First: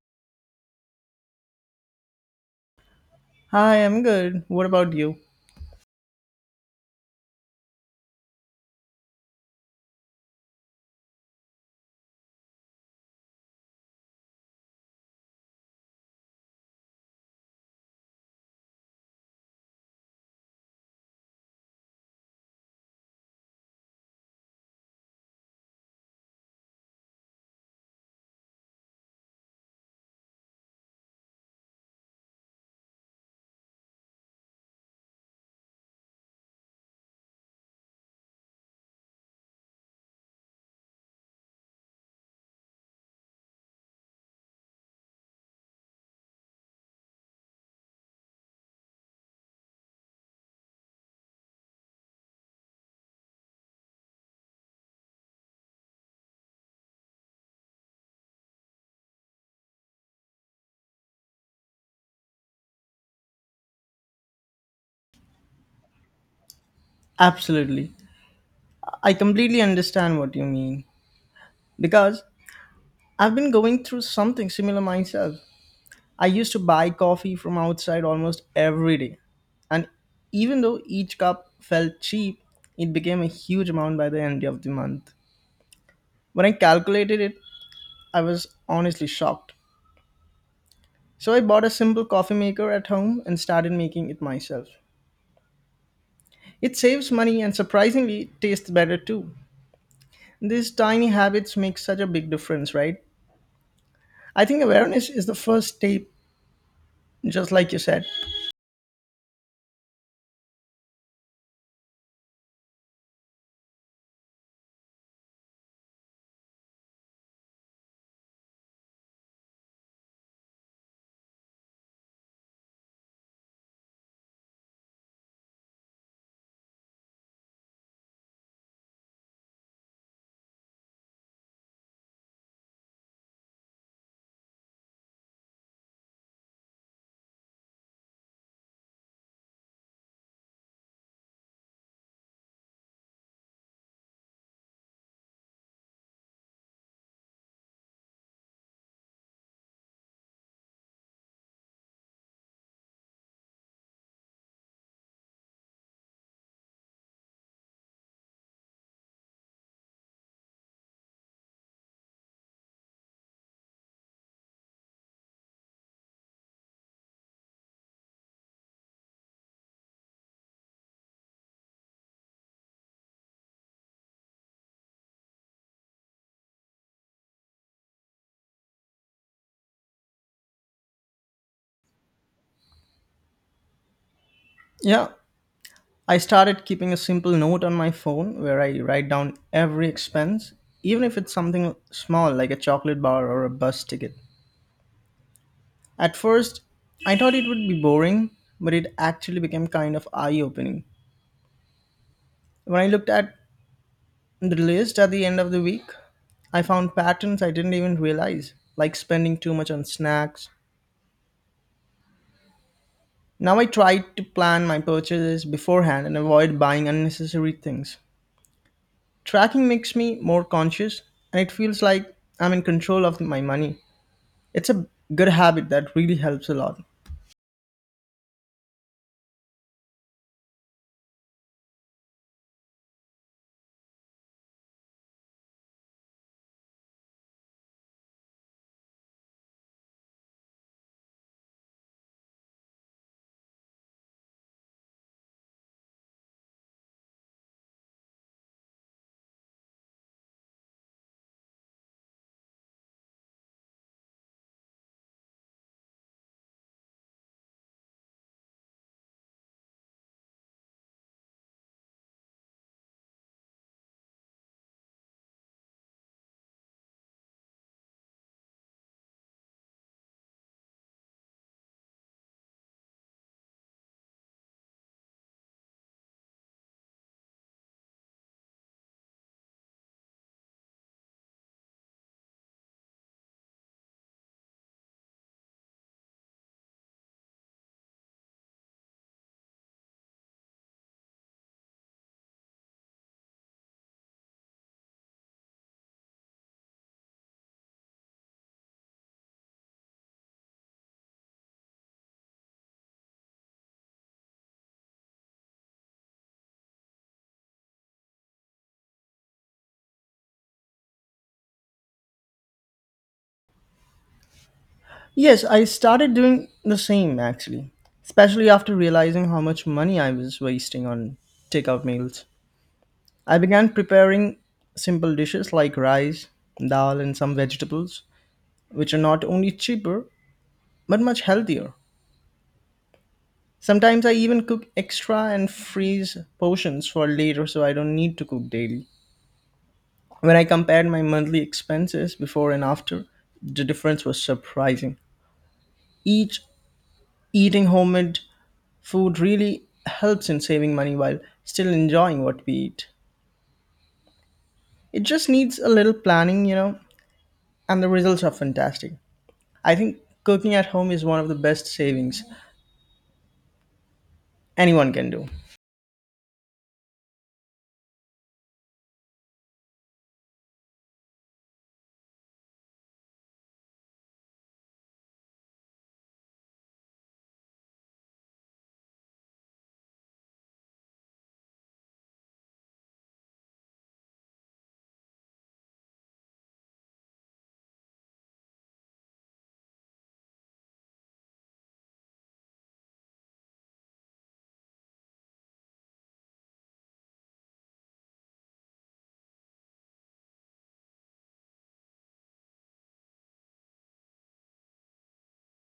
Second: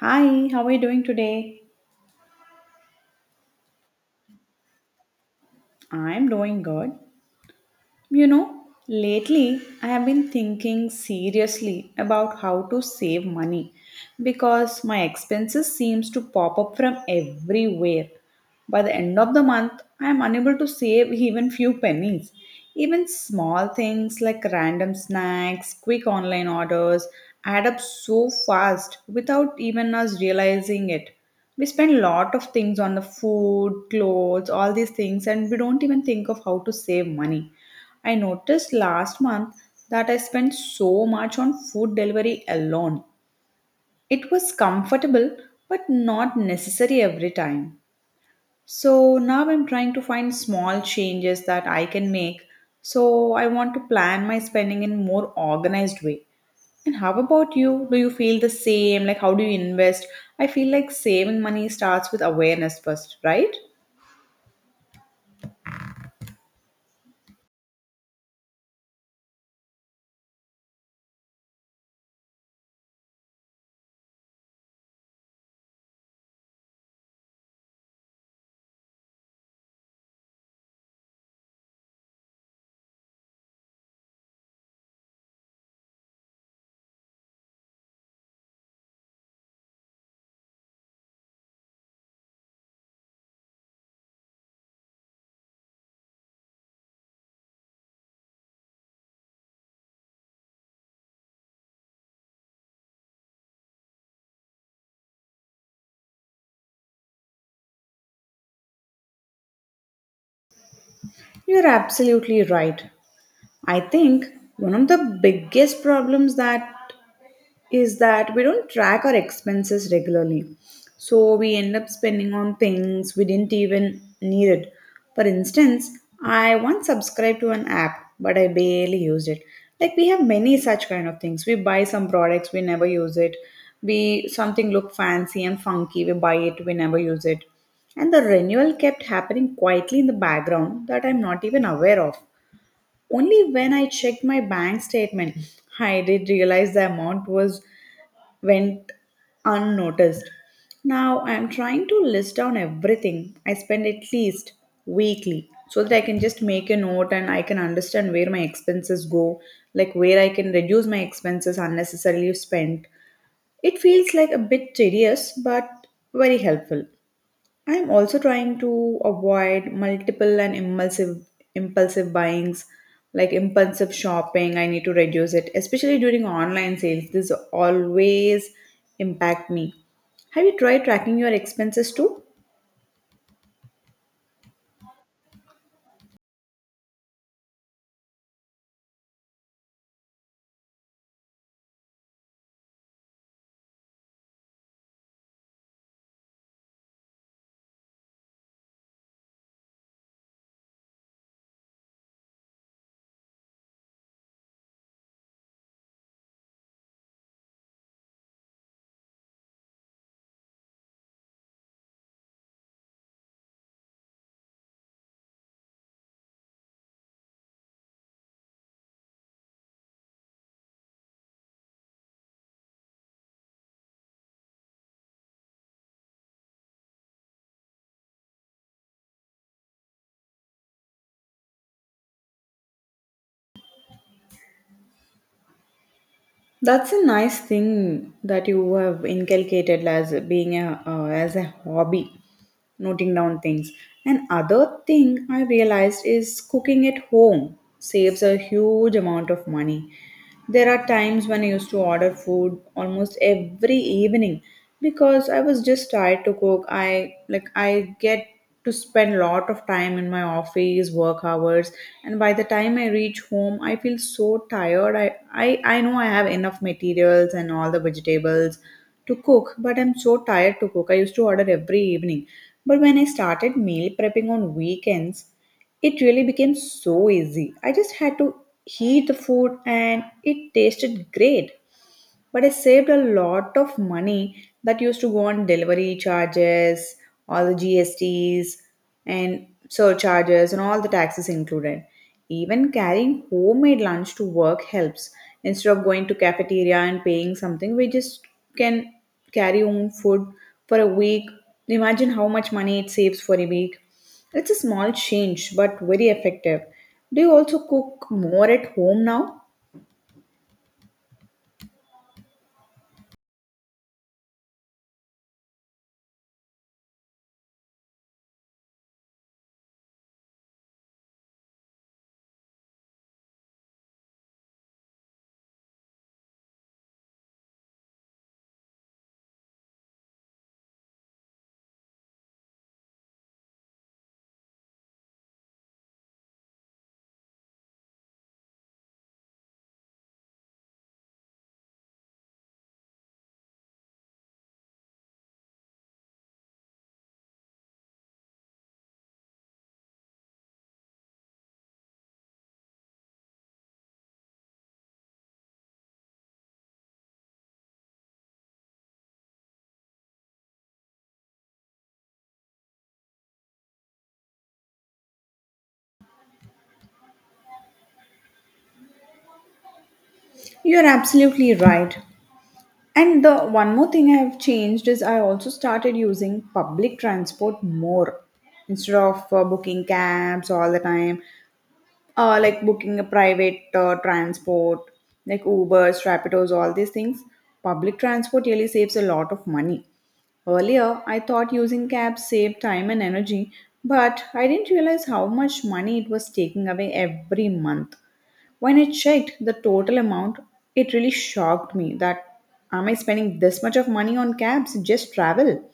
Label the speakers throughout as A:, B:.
A: Hi, how are you doing today?
B: Hi, I'm good. What about you?
A: I'm doing good. You know, lately I have been thinking seriously about how to save money because my expenses seems to pop up from everywhere. By the end of the month, I am unable to save even few pennies. Even small things like random snacks, quick online orders add up so fast without even us realizing it. We spend a lot of things on the food, clothes, all these things, and we don't even think of how to save money. I noticed last month that I spent so much on food delivery alone. It was comfortable but not necessary every time. So now I'm trying to find small changes that I can make. So I want to plan my spending in more organized way. And how about you? Do you feel the same? Like how do you invest? I feel like saving money starts with awareness first, right?
B: Absolutely. I completely understand what you mean because I've been going through something similar myself. I used to buy coffee from outside almost every day. And even though each cup felt cheap, it became a huge amount by the end of the month. When I calculated it, I was honestly shocked. So I bought a simple coffee maker at home and started making it myself. It saves money and surprisingly tastes better too. These tiny habits make such a big difference, right? I think awareness is the first step, just like you said.
A: You're absolutely right. I think one of the biggest problems that is that we don't track our expenses regularly. So we end up spending on things we didn't even need it. For instance, I once subscribed to an app, but I barely used it. Like we have many such kind of things. We buy some products, we never use it. We something look fancy and funky, we buy it, we never use it. And the renewal kept happening quietly in the background that I'm not even aware of. Only when I checked my bank statement, I did realize the amount was went unnoticed. Now I'm trying to list down everything I spend at least weekly so that I can just make a note and I can understand where my expenses go, like where I can reduce my expenses unnecessarily spent. It feels like a bit tedious but very helpful. I'm also trying to avoid multiple and impulsive buyings, like impulsive shopping. I need to reduce it, especially during online sales. This always impact me. Have you tried tracking your expenses too?
B: Yeah, I started keeping a simple note on my phone where I write down every expense, even if it's something small like a chocolate bar or a bus ticket. At first, I thought it would be boring, but it actually became kind of eye opening. When I looked at the list at the end of the week, I found patterns I didn't even realize, like spending too much on snacks. Now I try to plan my purchases beforehand and avoid buying unnecessary things. Tracking makes me more conscious and it feels like I'm in control of my money. It's a good habit that really helps a lot.
A: That's a nice thing that you have inculcated as being a as a hobby, noting down things. And other thing I realized is cooking at home saves a huge amount of money. There are times when I used to order food almost every evening because I was just tired to cook. I like I get to spend a lot of time in my office, work hours, and by the time I reach home, I feel so tired. I know I have enough materials and all the vegetables to cook, but I'm so tired to cook. I used to order every evening. But when I started meal prepping on weekends, it really became so easy. I just had to heat the food and it tasted great, but I saved a lot of money that used to go on delivery charges, all the GSTs, and surcharges, and all the taxes included. Even carrying homemade lunch to work helps. Instead of going to cafeteria and paying something, we just can carry home food for a week. Imagine how much money it saves for a week. It's a small change, but very effective. Do you also cook more at home now?
B: Yes, I started doing the same actually, especially after realizing how much money I was wasting on takeout meals. I began preparing simple dishes like rice, dal, and some vegetables, which are not only cheaper but much healthier. Sometimes I even cook extra and freeze portions for later so I don't need to cook daily. When I compared my monthly expenses before and after, the difference was surprising. Each eating homemade food really helps in saving money while still enjoying what we eat. It just needs a little planning, you know, and the results are fantastic. I think cooking at home is one of the best savings anyone can do.
A: You're absolutely right. And the one more thing I have changed is I also started using public transport more instead of booking cabs all the time, like booking a private transport, like Ubers, Rapidos, all these things. Public transport really saves a lot of money. Earlier, I thought using cabs saved time and energy, but I didn't realize how much money it was taking away every month. When I checked the total amount, it really shocked me that am I spending this much of money on cabs just travel?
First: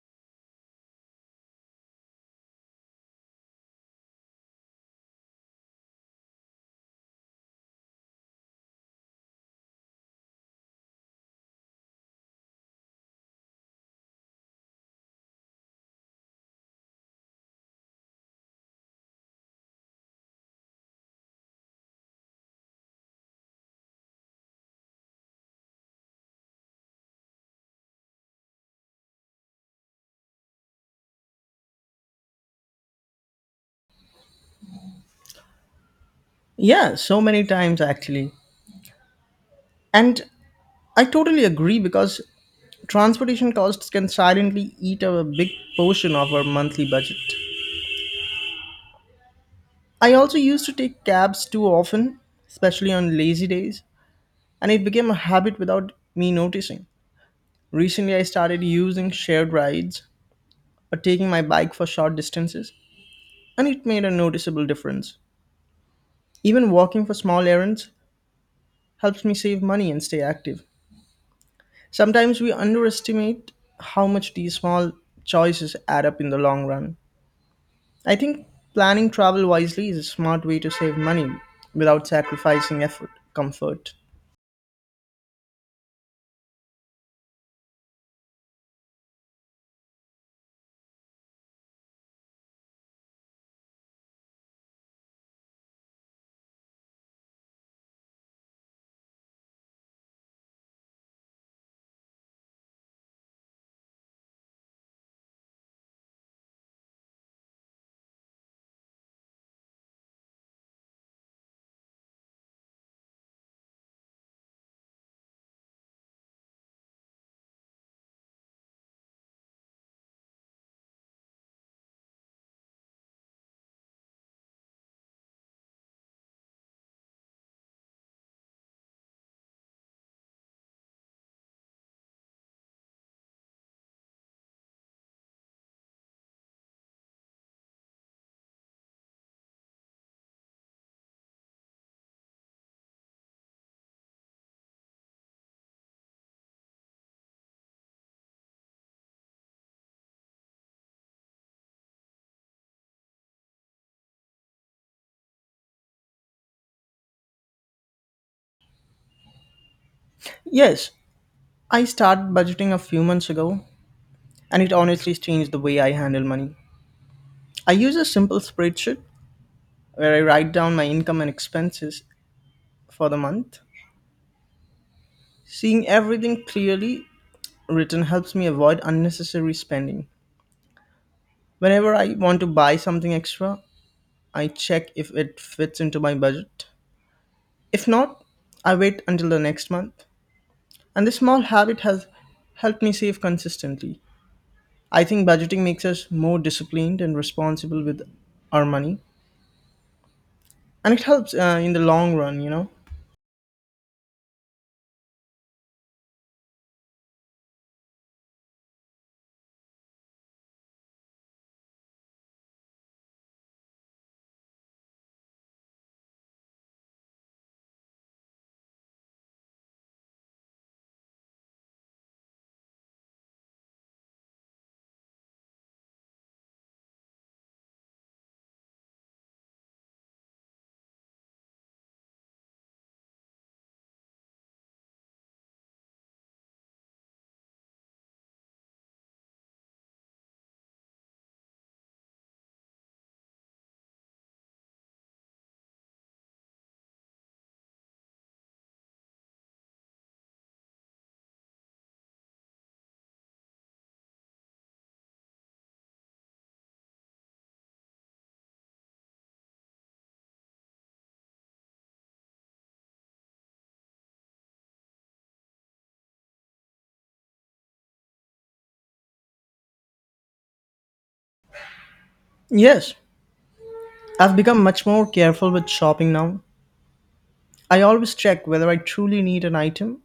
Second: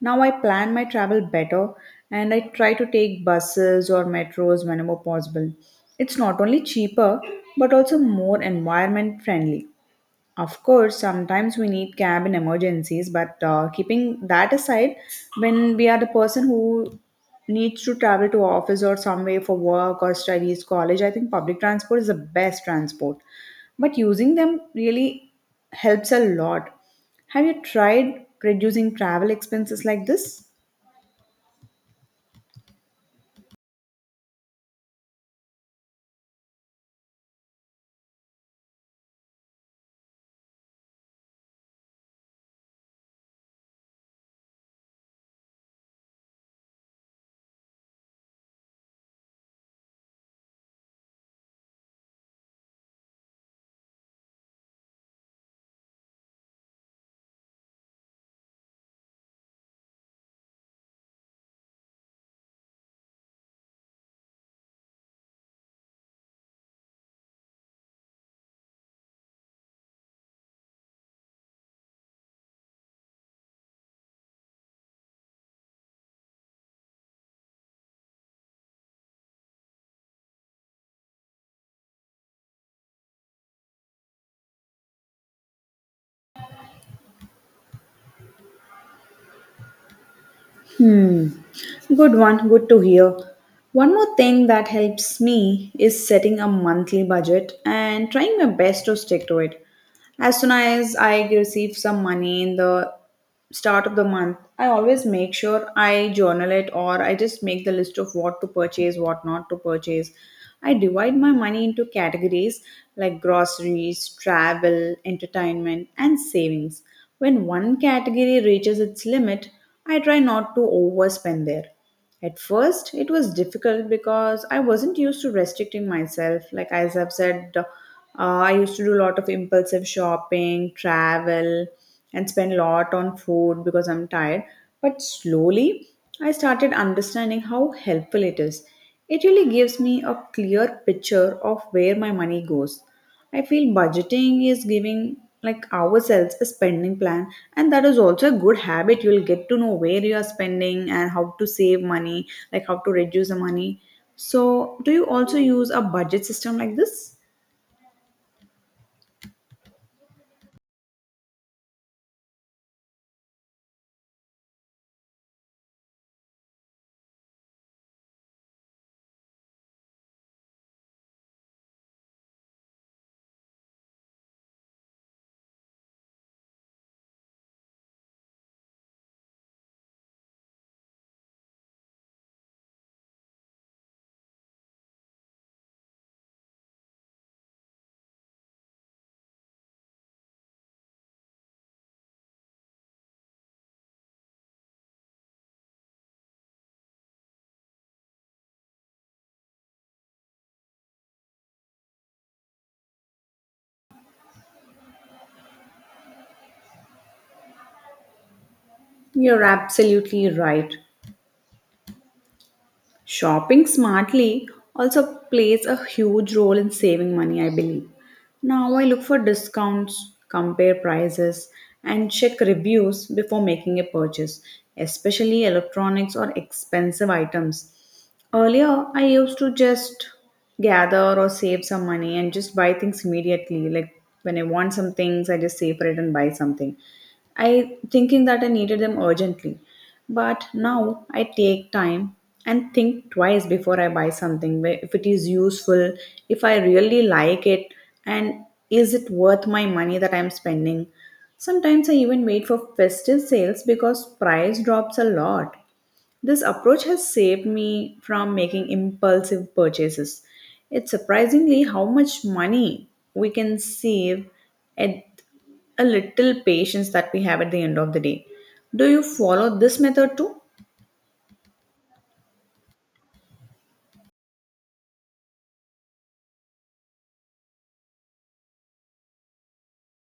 A: Now I plan my travel better and I try to take buses or metros whenever possible. It's not only cheaper but also more environment friendly. Of course, sometimes we need cab in emergencies, but keeping that aside, when we are the person who needs to travel to office or somewhere for work or studies, college, I think public transport is the best transport. But using them really helps a lot. Have you tried reducing travel expenses like this?
B: Yeah, so many times actually. And I totally agree because transportation costs can silently eat up a big portion of our monthly budget. I also used to take cabs too often, especially on lazy days, and it became a habit without me noticing. Recently, I started using shared rides or taking my bike for short distances, and it made a noticeable difference. Even walking for small errands helps me save money and stay active. Sometimes we underestimate how much these small choices add up in the long run. I think planning travel wisely is a smart way to save money without sacrificing effort, comfort.
A: Hmm. Good one. Good to hear. One more thing that helps me is setting a monthly budget and trying my best to stick to it. As soon as I receive some money in the start of the month, I always make sure I journal it or I just make the list of what to purchase, what not to purchase. I divide my money into categories like groceries, travel, entertainment and savings. When one category reaches its limit, I try not to overspend there. At first, it was difficult because I wasn't used to restricting myself. Like as I've said, I used to do a lot of impulsive shopping, travel, and spend a lot on food because I'm tired. But slowly, I started understanding how helpful it is. It really gives me a clear picture of where my money goes. I feel budgeting is giving like ourselves a spending plan, and that is also a good habit. You'll get to know where you are spending and how to save money, like how to reduce the money. So, do you also use a budget system like this?
B: Yes, I started budgeting a few months ago and it honestly changed the way I handle money. I use a simple spreadsheet where I write down my income and expenses for the month. Seeing everything clearly written helps me avoid unnecessary spending. Whenever I want to buy something extra, I check if it fits into my budget. If not, I wait until the next month. And this small habit has helped me save consistently. I think budgeting makes us more disciplined and responsible with our money, and it helps in the long run, you know.
A: You're absolutely right. Shopping smartly also plays a huge role in saving money, I believe. Now I look for discounts, compare prices, and check reviews before making a purchase, especially electronics or expensive items. Earlier, I used to just gather or save some money and just buy things immediately. Like when I want some things, I just save for it and buy something. I thinking that I needed them urgently. But now I take time and think twice before I buy something. If it is useful, if I really like it, and is it worth my money that I'm spending? Sometimes I even wait for festive sales because price drops a lot. This approach has saved me from making impulsive purchases. It's surprisingly how much money we can save at a little patience that we have at the end of the day. Do you follow this method too?
B: Yes, I've become much more careful with shopping now. I always check whether I truly need an item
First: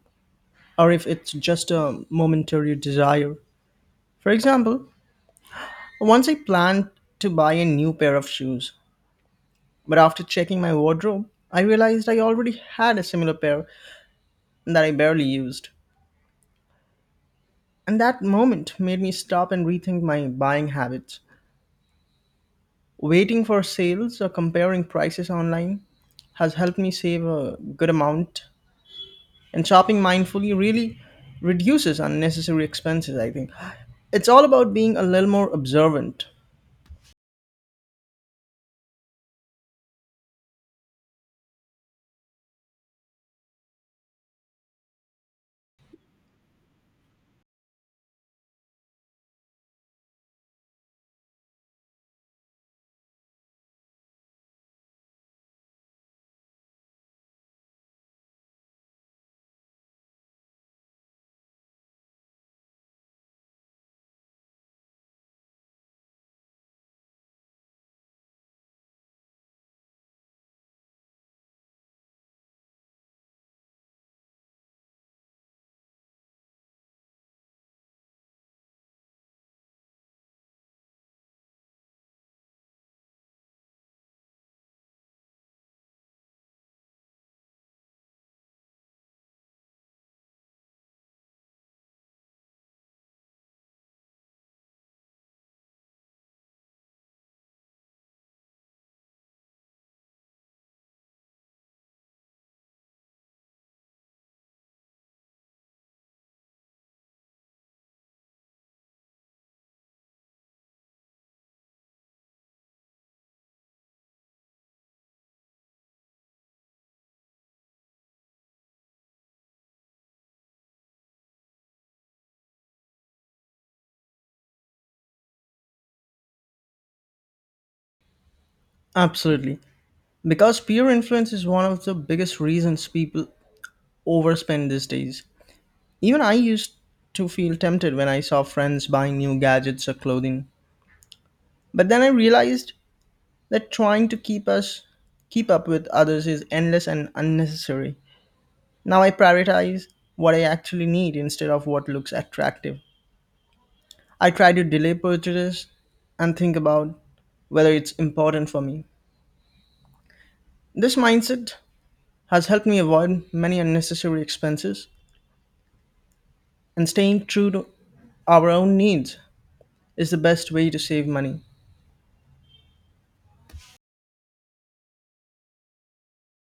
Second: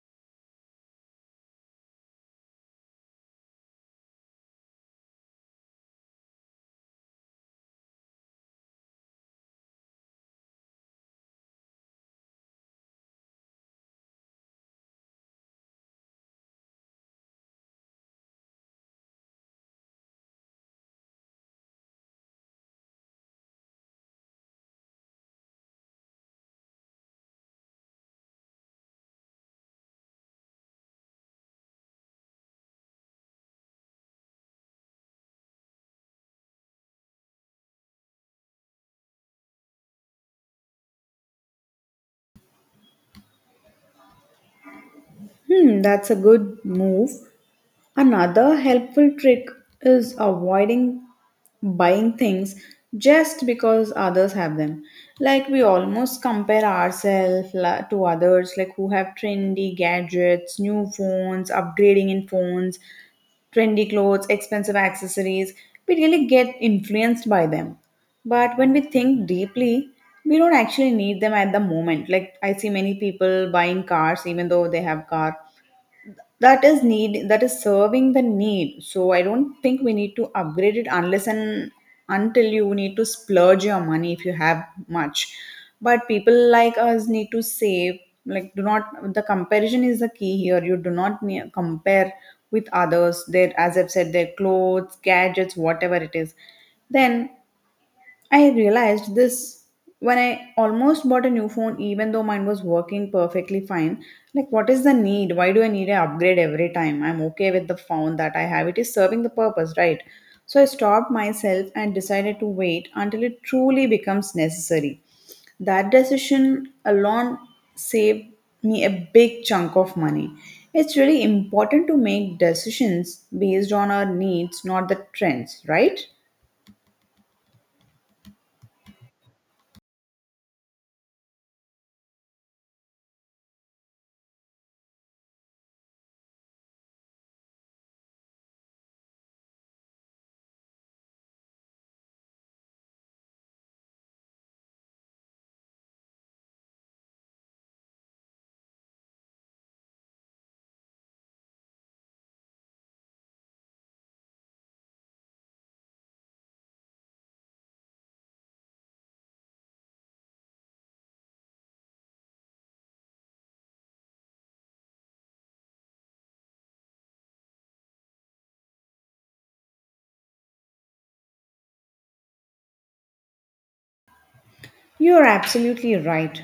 B: or if it's just a momentary desire. For example, once I planned to buy a new pair of shoes, but after checking my wardrobe, I realized I already had a similar pair that I barely used. And that moment made me stop and rethink my buying habits. Waiting for sales or comparing prices online has helped me save a good amount. And shopping mindfully really reduces unnecessary expenses, I think. It's all about being a little more observant.
A: That's a good move. Another helpful trick is avoiding buying things just because others have them. Like we almost compare ourselves to others, like who have trendy gadgets, new phones, upgrading in phones, trendy clothes, expensive accessories. We really get influenced by them. But when we think deeply, we don't actually need them at the moment. Like I see many people buying cars even though they have car that is need, that is serving the need, so I don't think we need to upgrade it unless and until you need to splurge your money if you have much, but people like us need to save. Like do not, the comparison is the key here. You do not compare with others, their as I've said, their clothes, gadgets, whatever it is. Then I realized this when I almost bought a new phone, even though mine was working perfectly fine. Like, what is the need? Why do I need an upgrade every time? I'm okay with the phone that I have. It is serving the purpose, right? So I stopped myself and decided to wait until it truly becomes necessary. That decision alone saved me a big chunk of money. It's really important to make decisions based on our needs, not the trends, right?
B: Absolutely. Because peer influence is one of the biggest reasons people overspend these days. Even I used to feel tempted when I saw friends buying new gadgets or clothing. But then I realized that trying to keep us keep up with others is endless and unnecessary. Now I prioritize what I actually need instead of what looks attractive. I try to delay purchases and think about whether it's important for me. This mindset has helped me avoid many unnecessary expenses and staying true to our own needs is the best way to save money.
A: You are absolutely right.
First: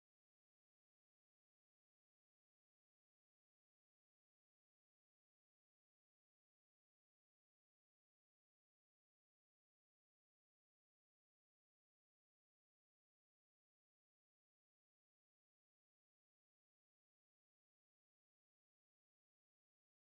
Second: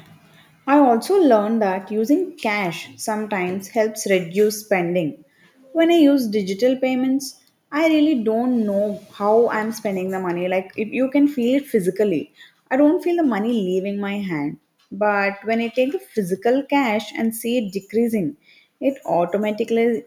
A: I also learned that using cash sometimes helps reduce spending. When I use digital payments, I really don't know how I'm spending the money. Like, if you can feel it physically, I don't feel the money leaving my hand. But when I take the physical cash and see it decreasing, it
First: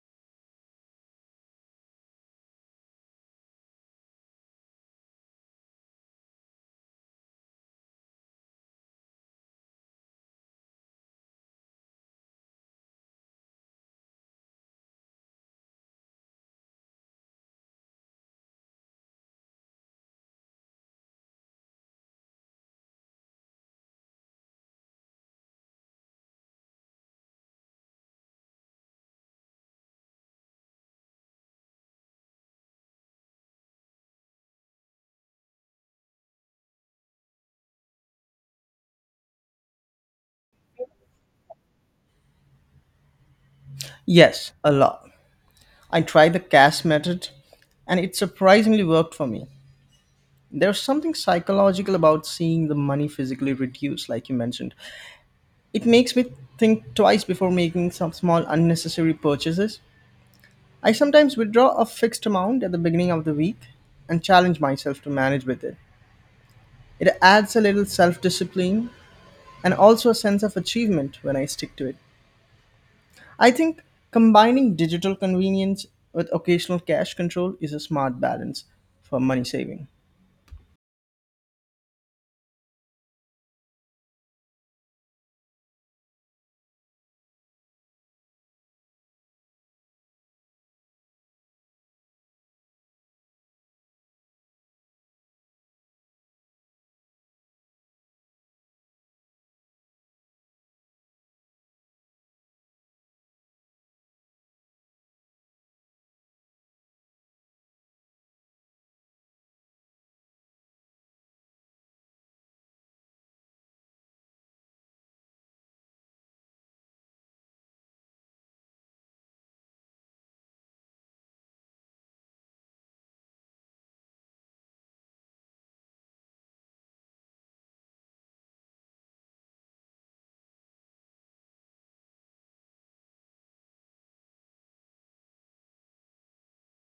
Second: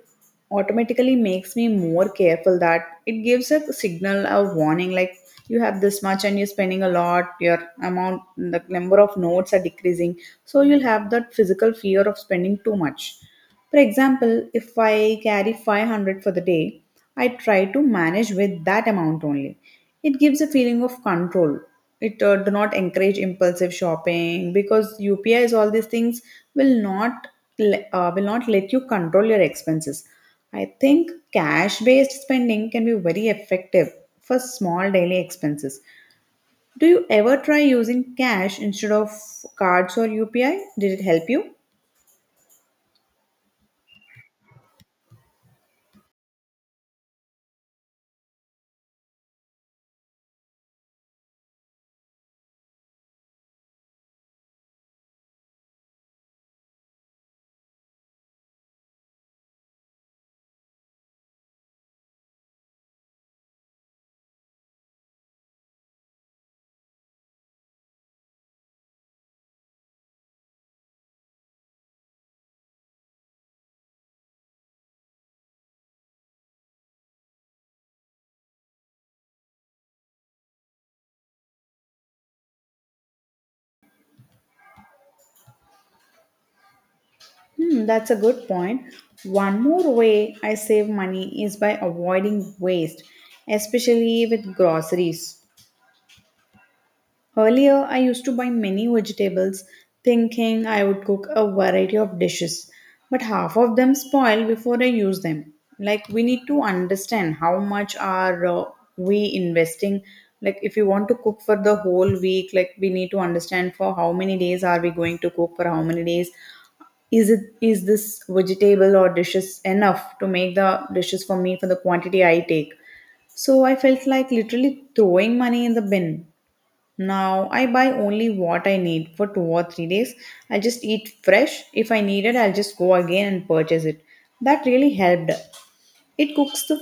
A: automatically makes me more careful, that it gives a signal, a warning like you have this much and you're spending a lot, your amount, the number of notes are decreasing, so you'll have that physical fear of spending too much. For example, if I carry 500 for the day, I try to manage with that amount only. It gives a feeling of control. It do not encourage impulsive shopping because UPIs, all these things, will not will not let you control your expenses. I think cash based spending can be very effective for small daily expenses. Do you ever try using cash instead of cards or UPI? Did it help you?
B: Yes, a lot. I tried the cash method and it surprisingly worked for me. There's something psychological about seeing the money physically reduce, like you mentioned. It makes me think twice before making some small unnecessary purchases. I sometimes withdraw a fixed amount at the beginning of the week and challenge myself to manage with it. It adds a little self discipline and also a sense of achievement when I stick to it. I think combining digital convenience with occasional cash control is a smart balance for money saving.
A: That's a good point. One more way I save money is by avoiding waste, especially with groceries. Earlier, I used to buy many vegetables thinking I would cook a variety of dishes, but half of them spoil before I use them. Like, we need to understand how much are we investing. Like, if you want to cook for the whole week, like, we need to understand for how many days are we going to cook, for how many days is this vegetable or dishes enough to make the dishes for me for the quantity I take so I felt like literally throwing money in the bin. Now I buy only what I need for 2 or 3 days. I just eat fresh. If I need it, I'll just go again and purchase it. That really helped. It cooks the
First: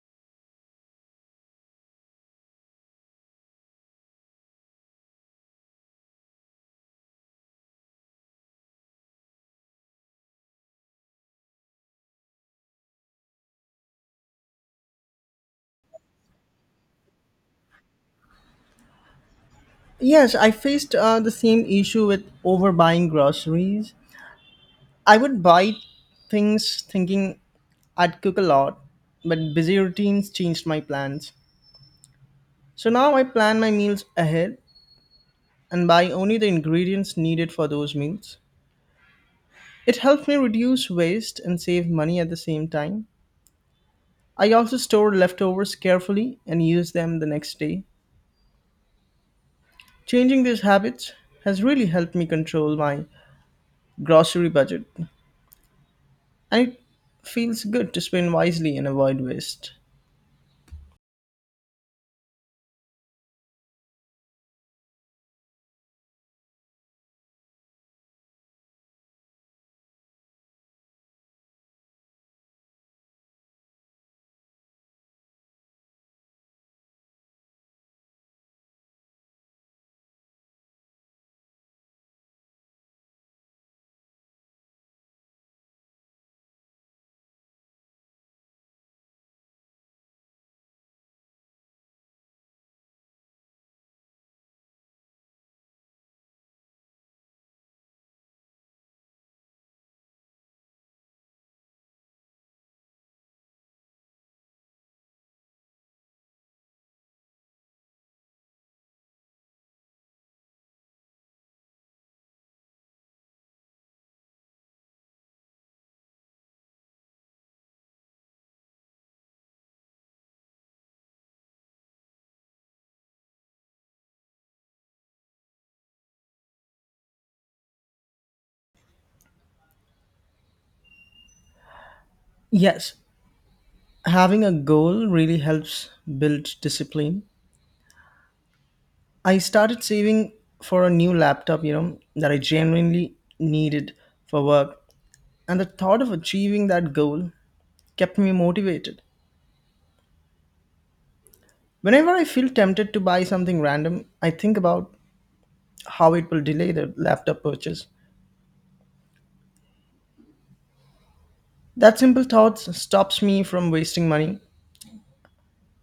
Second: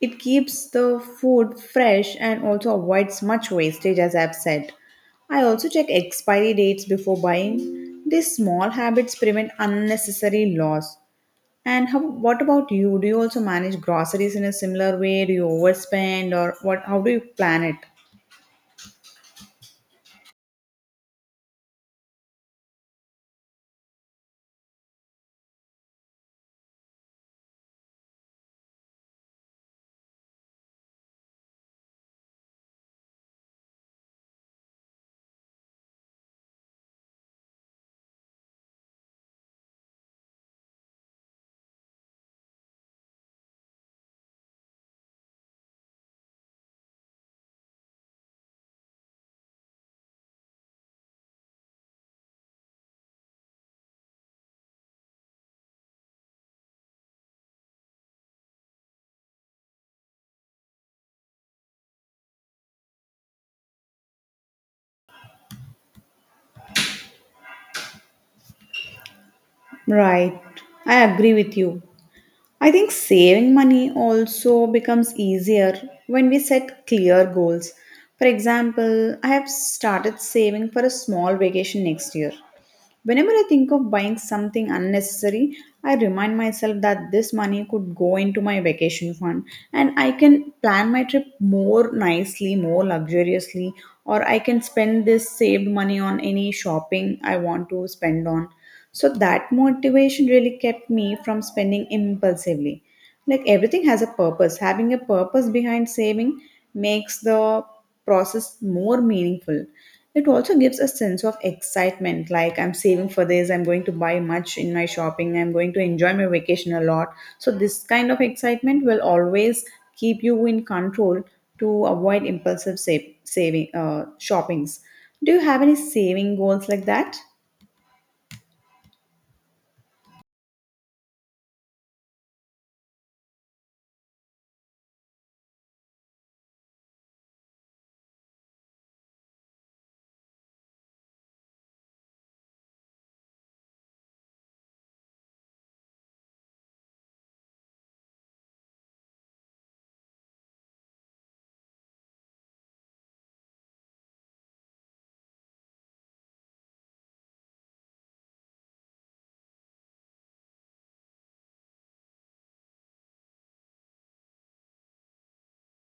A: it keeps the food fresh and also avoids much wastage as I've said. I also check expiry dates before buying. These small habits prevent unnecessary loss. What about you? Do you also manage groceries in a similar way? Do you overspend, or what how do you plan it?
B: Yes, I faced the same issue with overbuying groceries. I would buy things thinking I'd cook a lot, but busy routines changed my plans. So now I plan my meals ahead and buy only the ingredients needed for those meals. It helps me reduce waste and save money at the same time. I also store leftovers carefully and use them the next day. Changing these habits has really helped me control my grocery budget, and it feels good to spend wisely and avoid waste.
A: Right. I agree with you. I think saving money also becomes easier when we set clear goals. For example, I have started saving for a small vacation next year. Whenever I think of buying something unnecessary, I remind myself that this money could go into my vacation fund, and I can plan my trip more nicely, more luxuriously, or I can spend this saved money on any shopping I want to spend on. So that motivation really kept me from spending impulsively. Like, everything has a purpose. Having a purpose behind saving makes the process more meaningful. It also gives a sense of excitement, like, I'm saving for this, I'm going to buy much in my shopping, I'm going to enjoy my vacation a lot. So this kind of excitement will always keep you in control, to avoid impulsive saving shoppings. Do you have any saving goals like that?
B: Yes, having a goal really helps build discipline. I started saving for a new laptop, you know, that I genuinely needed for work. And the thought of achieving that goal kept me motivated. Whenever I feel tempted to buy something random, I think about how it will delay the laptop purchase. That simple thought stops me from wasting money.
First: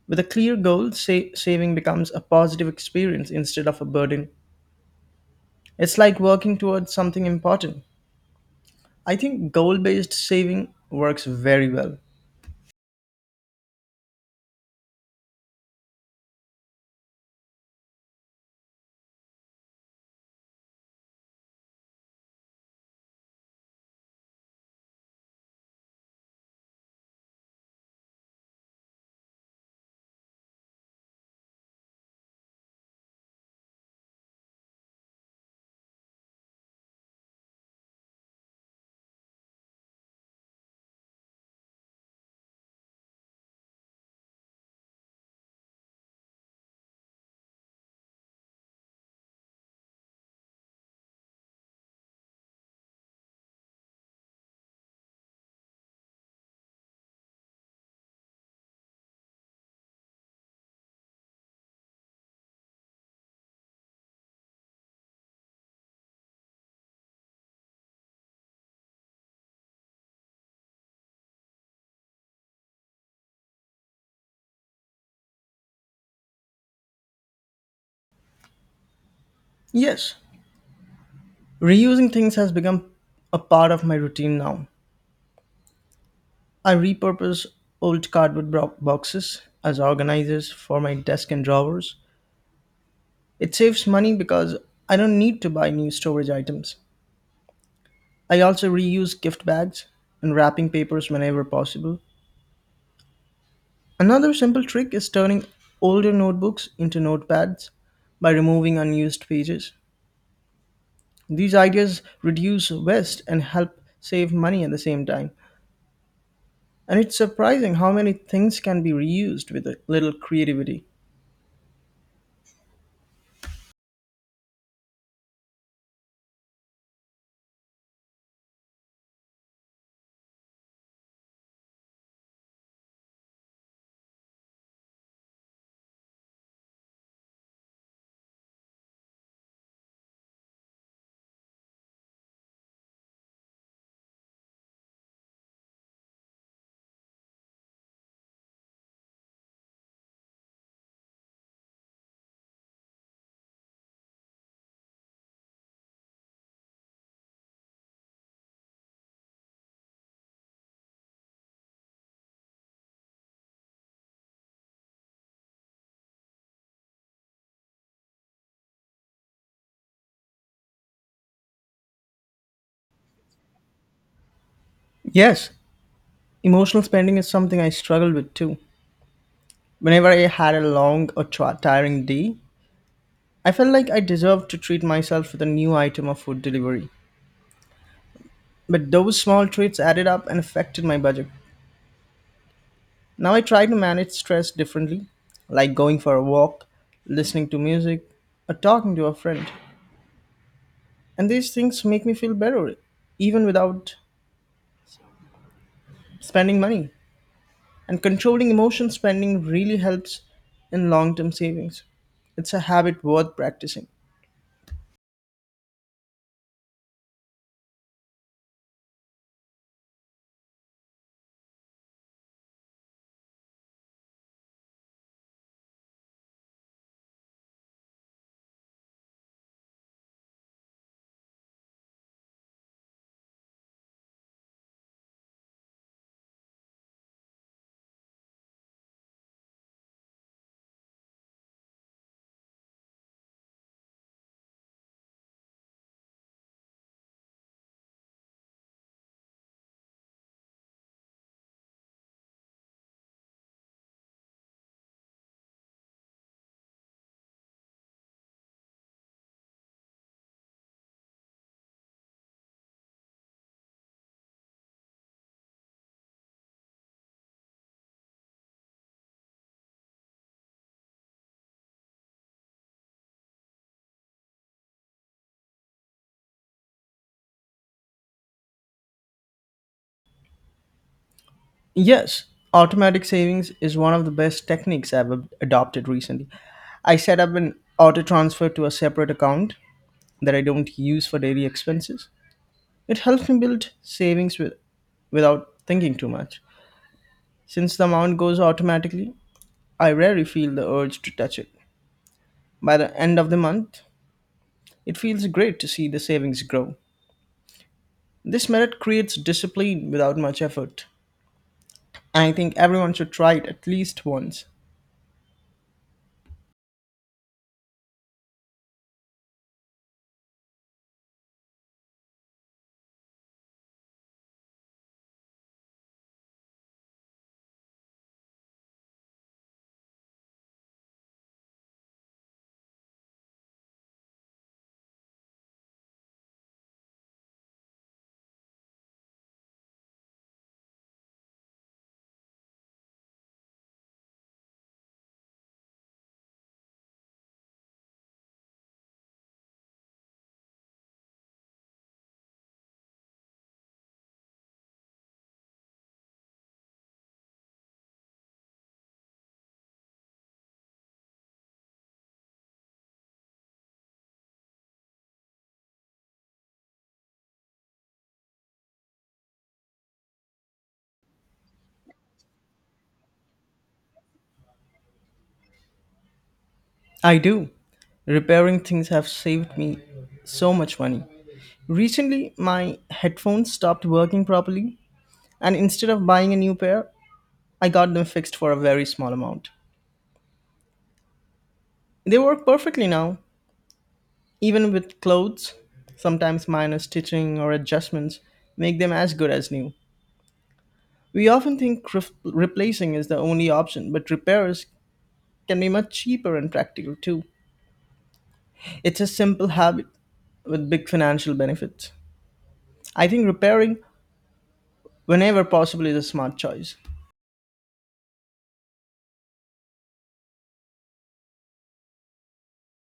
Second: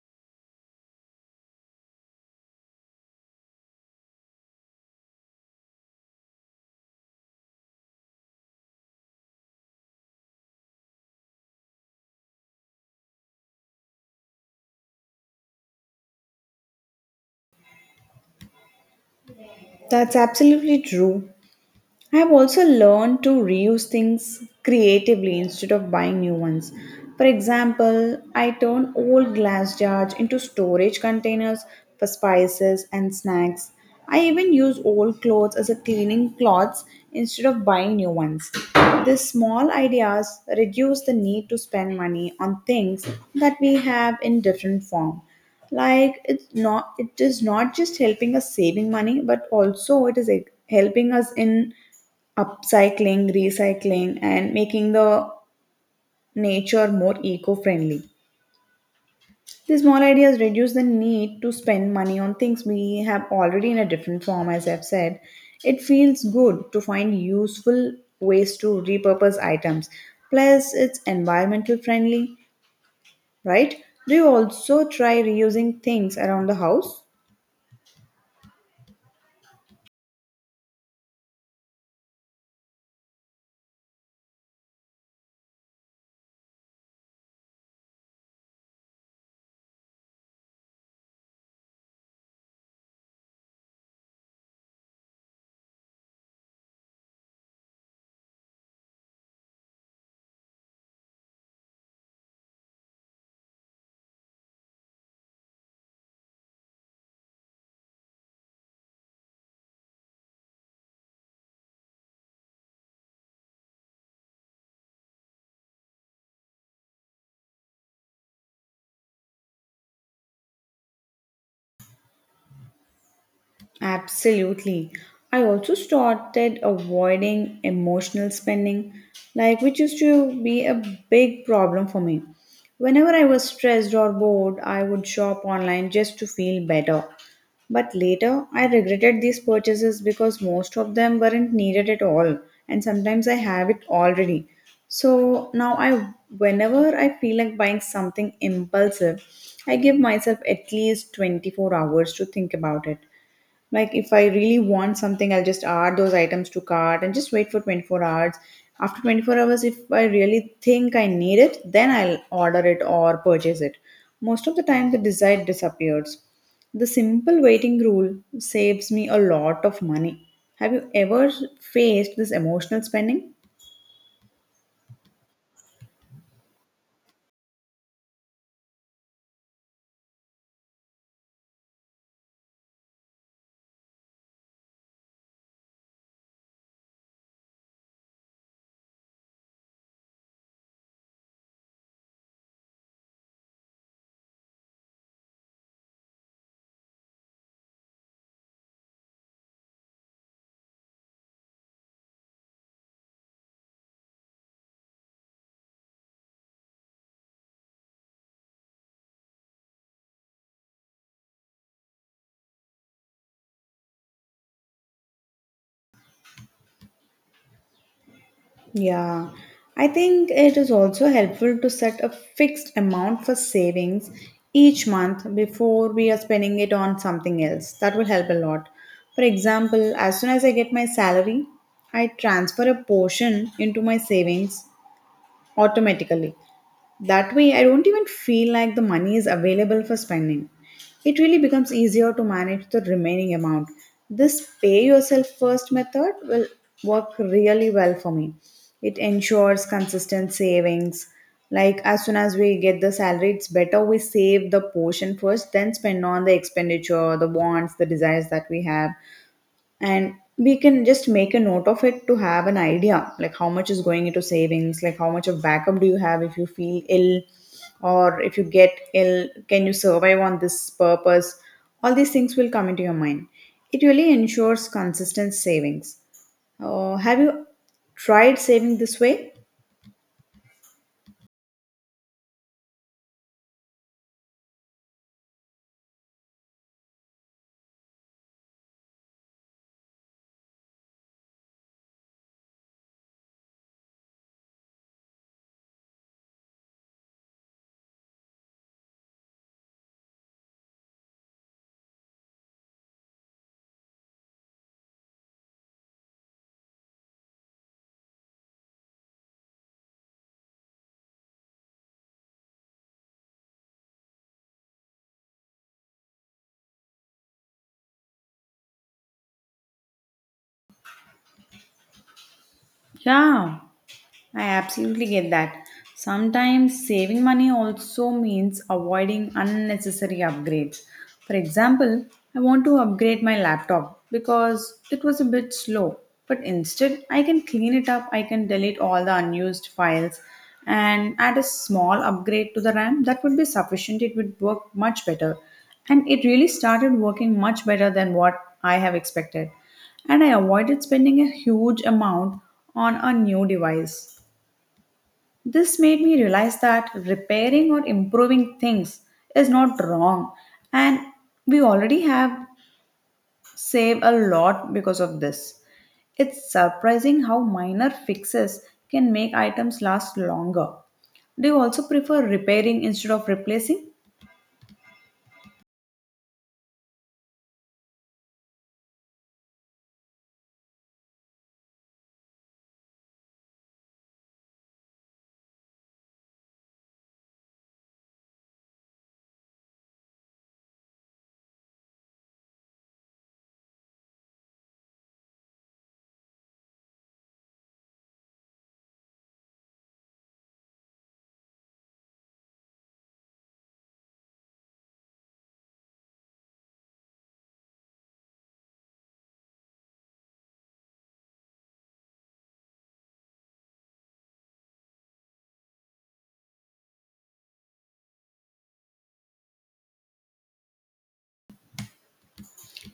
B: With a clear goal, saving becomes a positive experience instead of a burden. It's like working towards something important. I think goal based saving works very well.
A: That's absolutely true. I have also learned to reuse things creatively instead of buying new ones. For example, I turn old glass jars into storage containers for spices and snacks. I even use old clothes as a cleaning cloths instead of buying new ones. These small ideas reduce the need to spend money on things that we have in different form. Like, it is not just helping us saving money, but also it is, like, helping us in upcycling, recycling, and making the nature more eco friendly. These small ideas reduce the need to spend money on things we have already in a different form, as I've said. It feels good to find useful ways to repurpose items. Plus, it's environmental friendly, right? Do you also try reusing things around the house?
B: Yes, reusing things has become a part of my routine now. I repurpose old cardboard boxes as organizers for my desk and drawers. It saves money because I don't need to buy new storage items. I also reuse gift bags and wrapping papers whenever possible. Another simple trick is turning older notebooks into notepads by removing unused pages. These ideas reduce waste and help save money at the same time. And it's surprising how many things can be reused with a little creativity.
A: Absolutely. I also started avoiding emotional spending, like, which used to be a big problem for me. Whenever I was stressed or bored, I would shop online just to feel better. But later, I regretted these purchases because most of them weren't needed at all, and sometimes I have it already. So now I whenever I feel like buying something impulsive, I give myself at least 24 hours to think about it. Like, if I really want something, I'll just add those items to cart and just wait for 24 hours. After 24 hours, if I really think I need it, then I'll order it or purchase it. Most of the time, the desire disappears. The simple waiting rule saves me a lot of money. Have you ever faced this emotional spending?
B: Yes, emotional spending is something I struggled with too. Whenever I had a long or tiring day, I felt like I deserved to treat myself with a new item of food delivery. But those small treats added up and affected my budget. Now I try to manage stress differently, like going for a walk, listening to music, or talking to a friend. And these things make me feel better, even without spending money. And controlling emotion spending really helps in long term savings. It's a habit worth practicing.
A: Yeah, I think it is also helpful to set a fixed amount for savings each month before we are spending it on something else. That will help a lot. For example, as soon as I get my salary, I transfer a portion into my savings automatically. That way, I don't even feel like the money is available for spending. It really becomes easier to manage the remaining amount. This pay yourself first method will work really well for me. It ensures consistent savings. Like, as soon as we get the salary, it's better we save the portion first, then spend on the expenditure, the wants, the desires that we have, and we can just make a note of it to have an idea, like, how much is going into savings, like, how much of backup do you have if you feel ill, or if you get ill can you survive on this purpose. All these things will come into your mind. It really ensures consistent savings. Have you tried saving this way?
B: Yes, automatic savings is one of the best techniques I've adopted recently. I set up an auto transfer to a separate account that I don't use for daily expenses. It helps me build savings without thinking too much. Since the amount goes automatically, I rarely feel the urge to touch it. By the end of the month, it feels great to see the savings grow. This method creates discipline without much effort. I think everyone should try it at least once.
A: Yeah, I absolutely get that. Sometimes saving money also means avoiding unnecessary upgrades. For example, I want to upgrade my laptop because it was a bit slow, but instead, I can clean it up, I can delete all the unused files, and add a small upgrade to the RAM. That would be sufficient, it would work much better. And it really started working much better than what I have expected. And I avoided spending a huge amount on a new device. This made me realize that repairing or improving things is not wrong, and we already have saved a lot because of this. It's surprising how minor fixes can make items last longer. Do you also prefer repairing instead of replacing?
B: I do. Repairing things have saved me so much money. Recently, my headphones stopped working properly, and instead of buying a new pair, I got them fixed for a very small amount. They work perfectly now, even with clothes. Sometimes minor stitching or adjustments make them as good as new. We often think replacing is the only option, but repairs can be much cheaper and practical too. It's a simple habit with big financial benefits. I think repairing whenever possible is a smart choice.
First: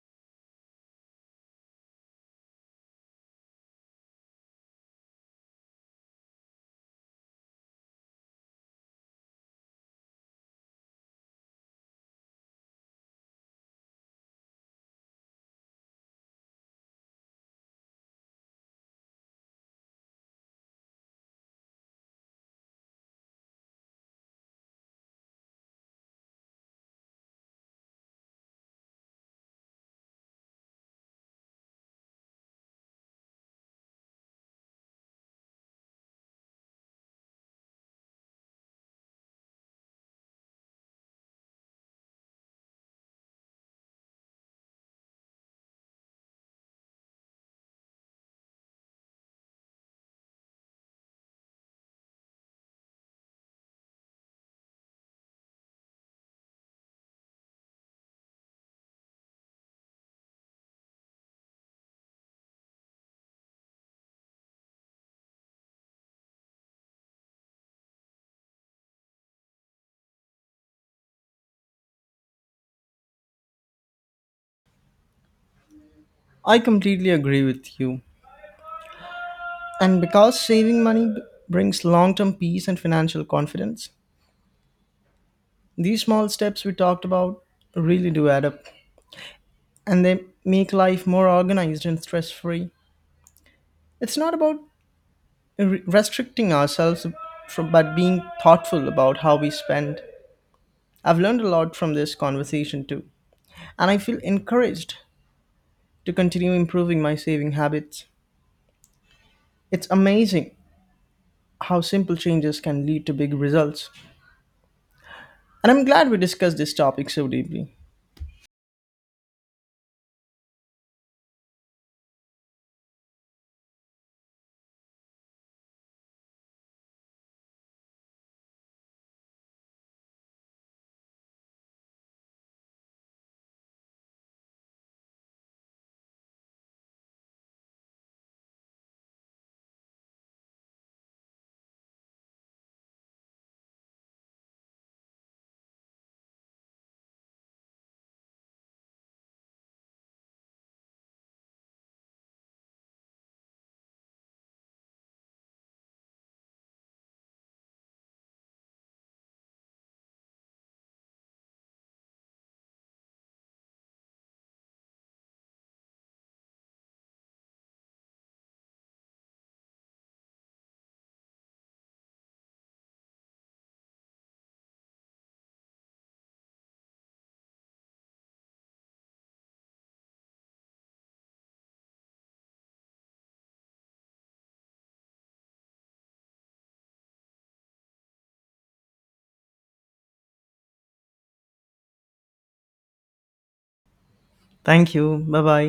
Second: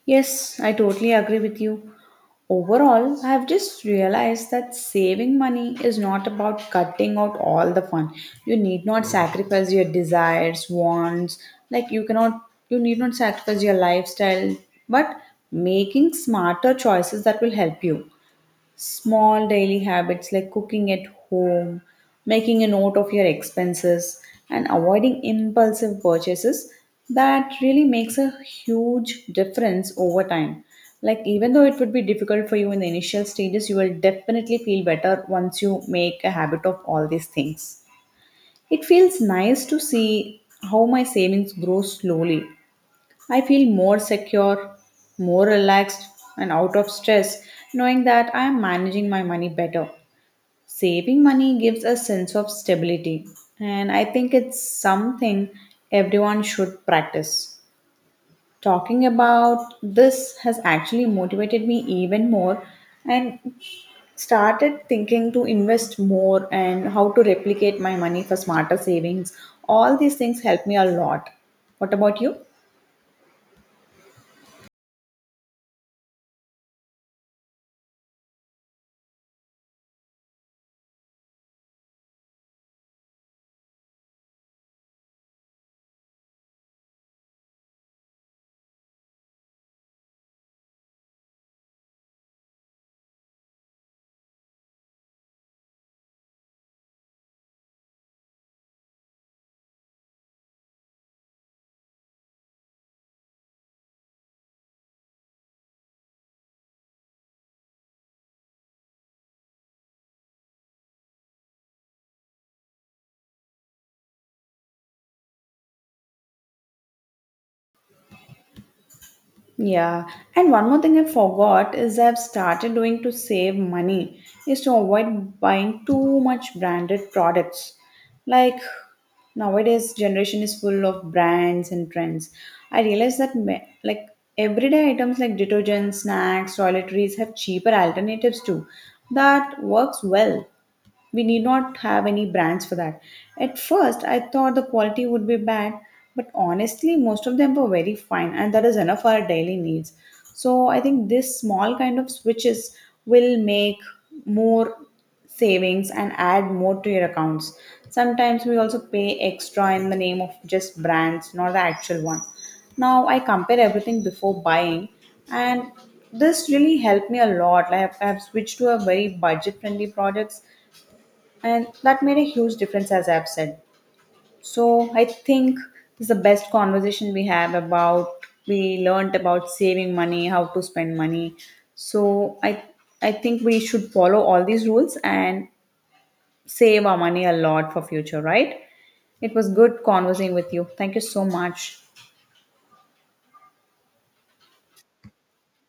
A: Yes, I totally agree with you. Overall, I have just realized that saving money is not about cutting out all the fun. You need not sacrifice your desires, wants, like, you cannot, you need not sacrifice your lifestyle, but making smarter choices that will help you, small daily habits like cooking at home, making a note of your expenses, and avoiding impulsive purchases, that really makes a huge difference over time. Like, even though it would be difficult for you in the initial stages, you will definitely feel better once you make a habit of all these things. It feels nice to see how my savings grow slowly. I feel more secure, more relaxed, and out of stress, knowing that I am managing my money better. Saving money gives a sense of stability, and I think it's something everyone should practice. Talking about this has actually motivated me even more, and started thinking to invest more and how to replicate my money for smarter savings. All these things help me a lot. What about you?
B: I completely agree with you. And because saving money brings long term peace and financial confidence, these small steps we talked about really do add up and they make life more organized and stress free. It's not about restricting ourselves from, but being thoughtful about how we spend. I've learned a lot from this conversation too, and I feel encouraged to continue improving my saving habits. It's amazing how simple changes can lead to big results, and I'm glad we discussed this topic so deeply.
A: Yeah, and one more thing I forgot is I've started doing to save money is to avoid buying too much branded products. Like, nowadays generation is full of brands and trends. I realize that like, everyday items like detergents, snacks, toiletries have cheaper alternatives too that works well. We need not have any brands for that. At first, I thought the quality would be bad, but honestly, most of them were very fine, and that is enough for our daily needs. So, I think this small kind of switches will make more savings and add more to your accounts. Sometimes we also pay extra in the name of just brands, not the actual one. Now, I compare everything before buying, and this really helped me a lot. Like, I've switched to a very budget friendly products, and that made a huge difference as I've said. So I think this is the best conversation we have about, we learned about saving money, how to spend money. So I think we should follow all these rules and save our money a lot for future, right? It was good conversing with you, thank you so much.
B: Thank you. Bye bye.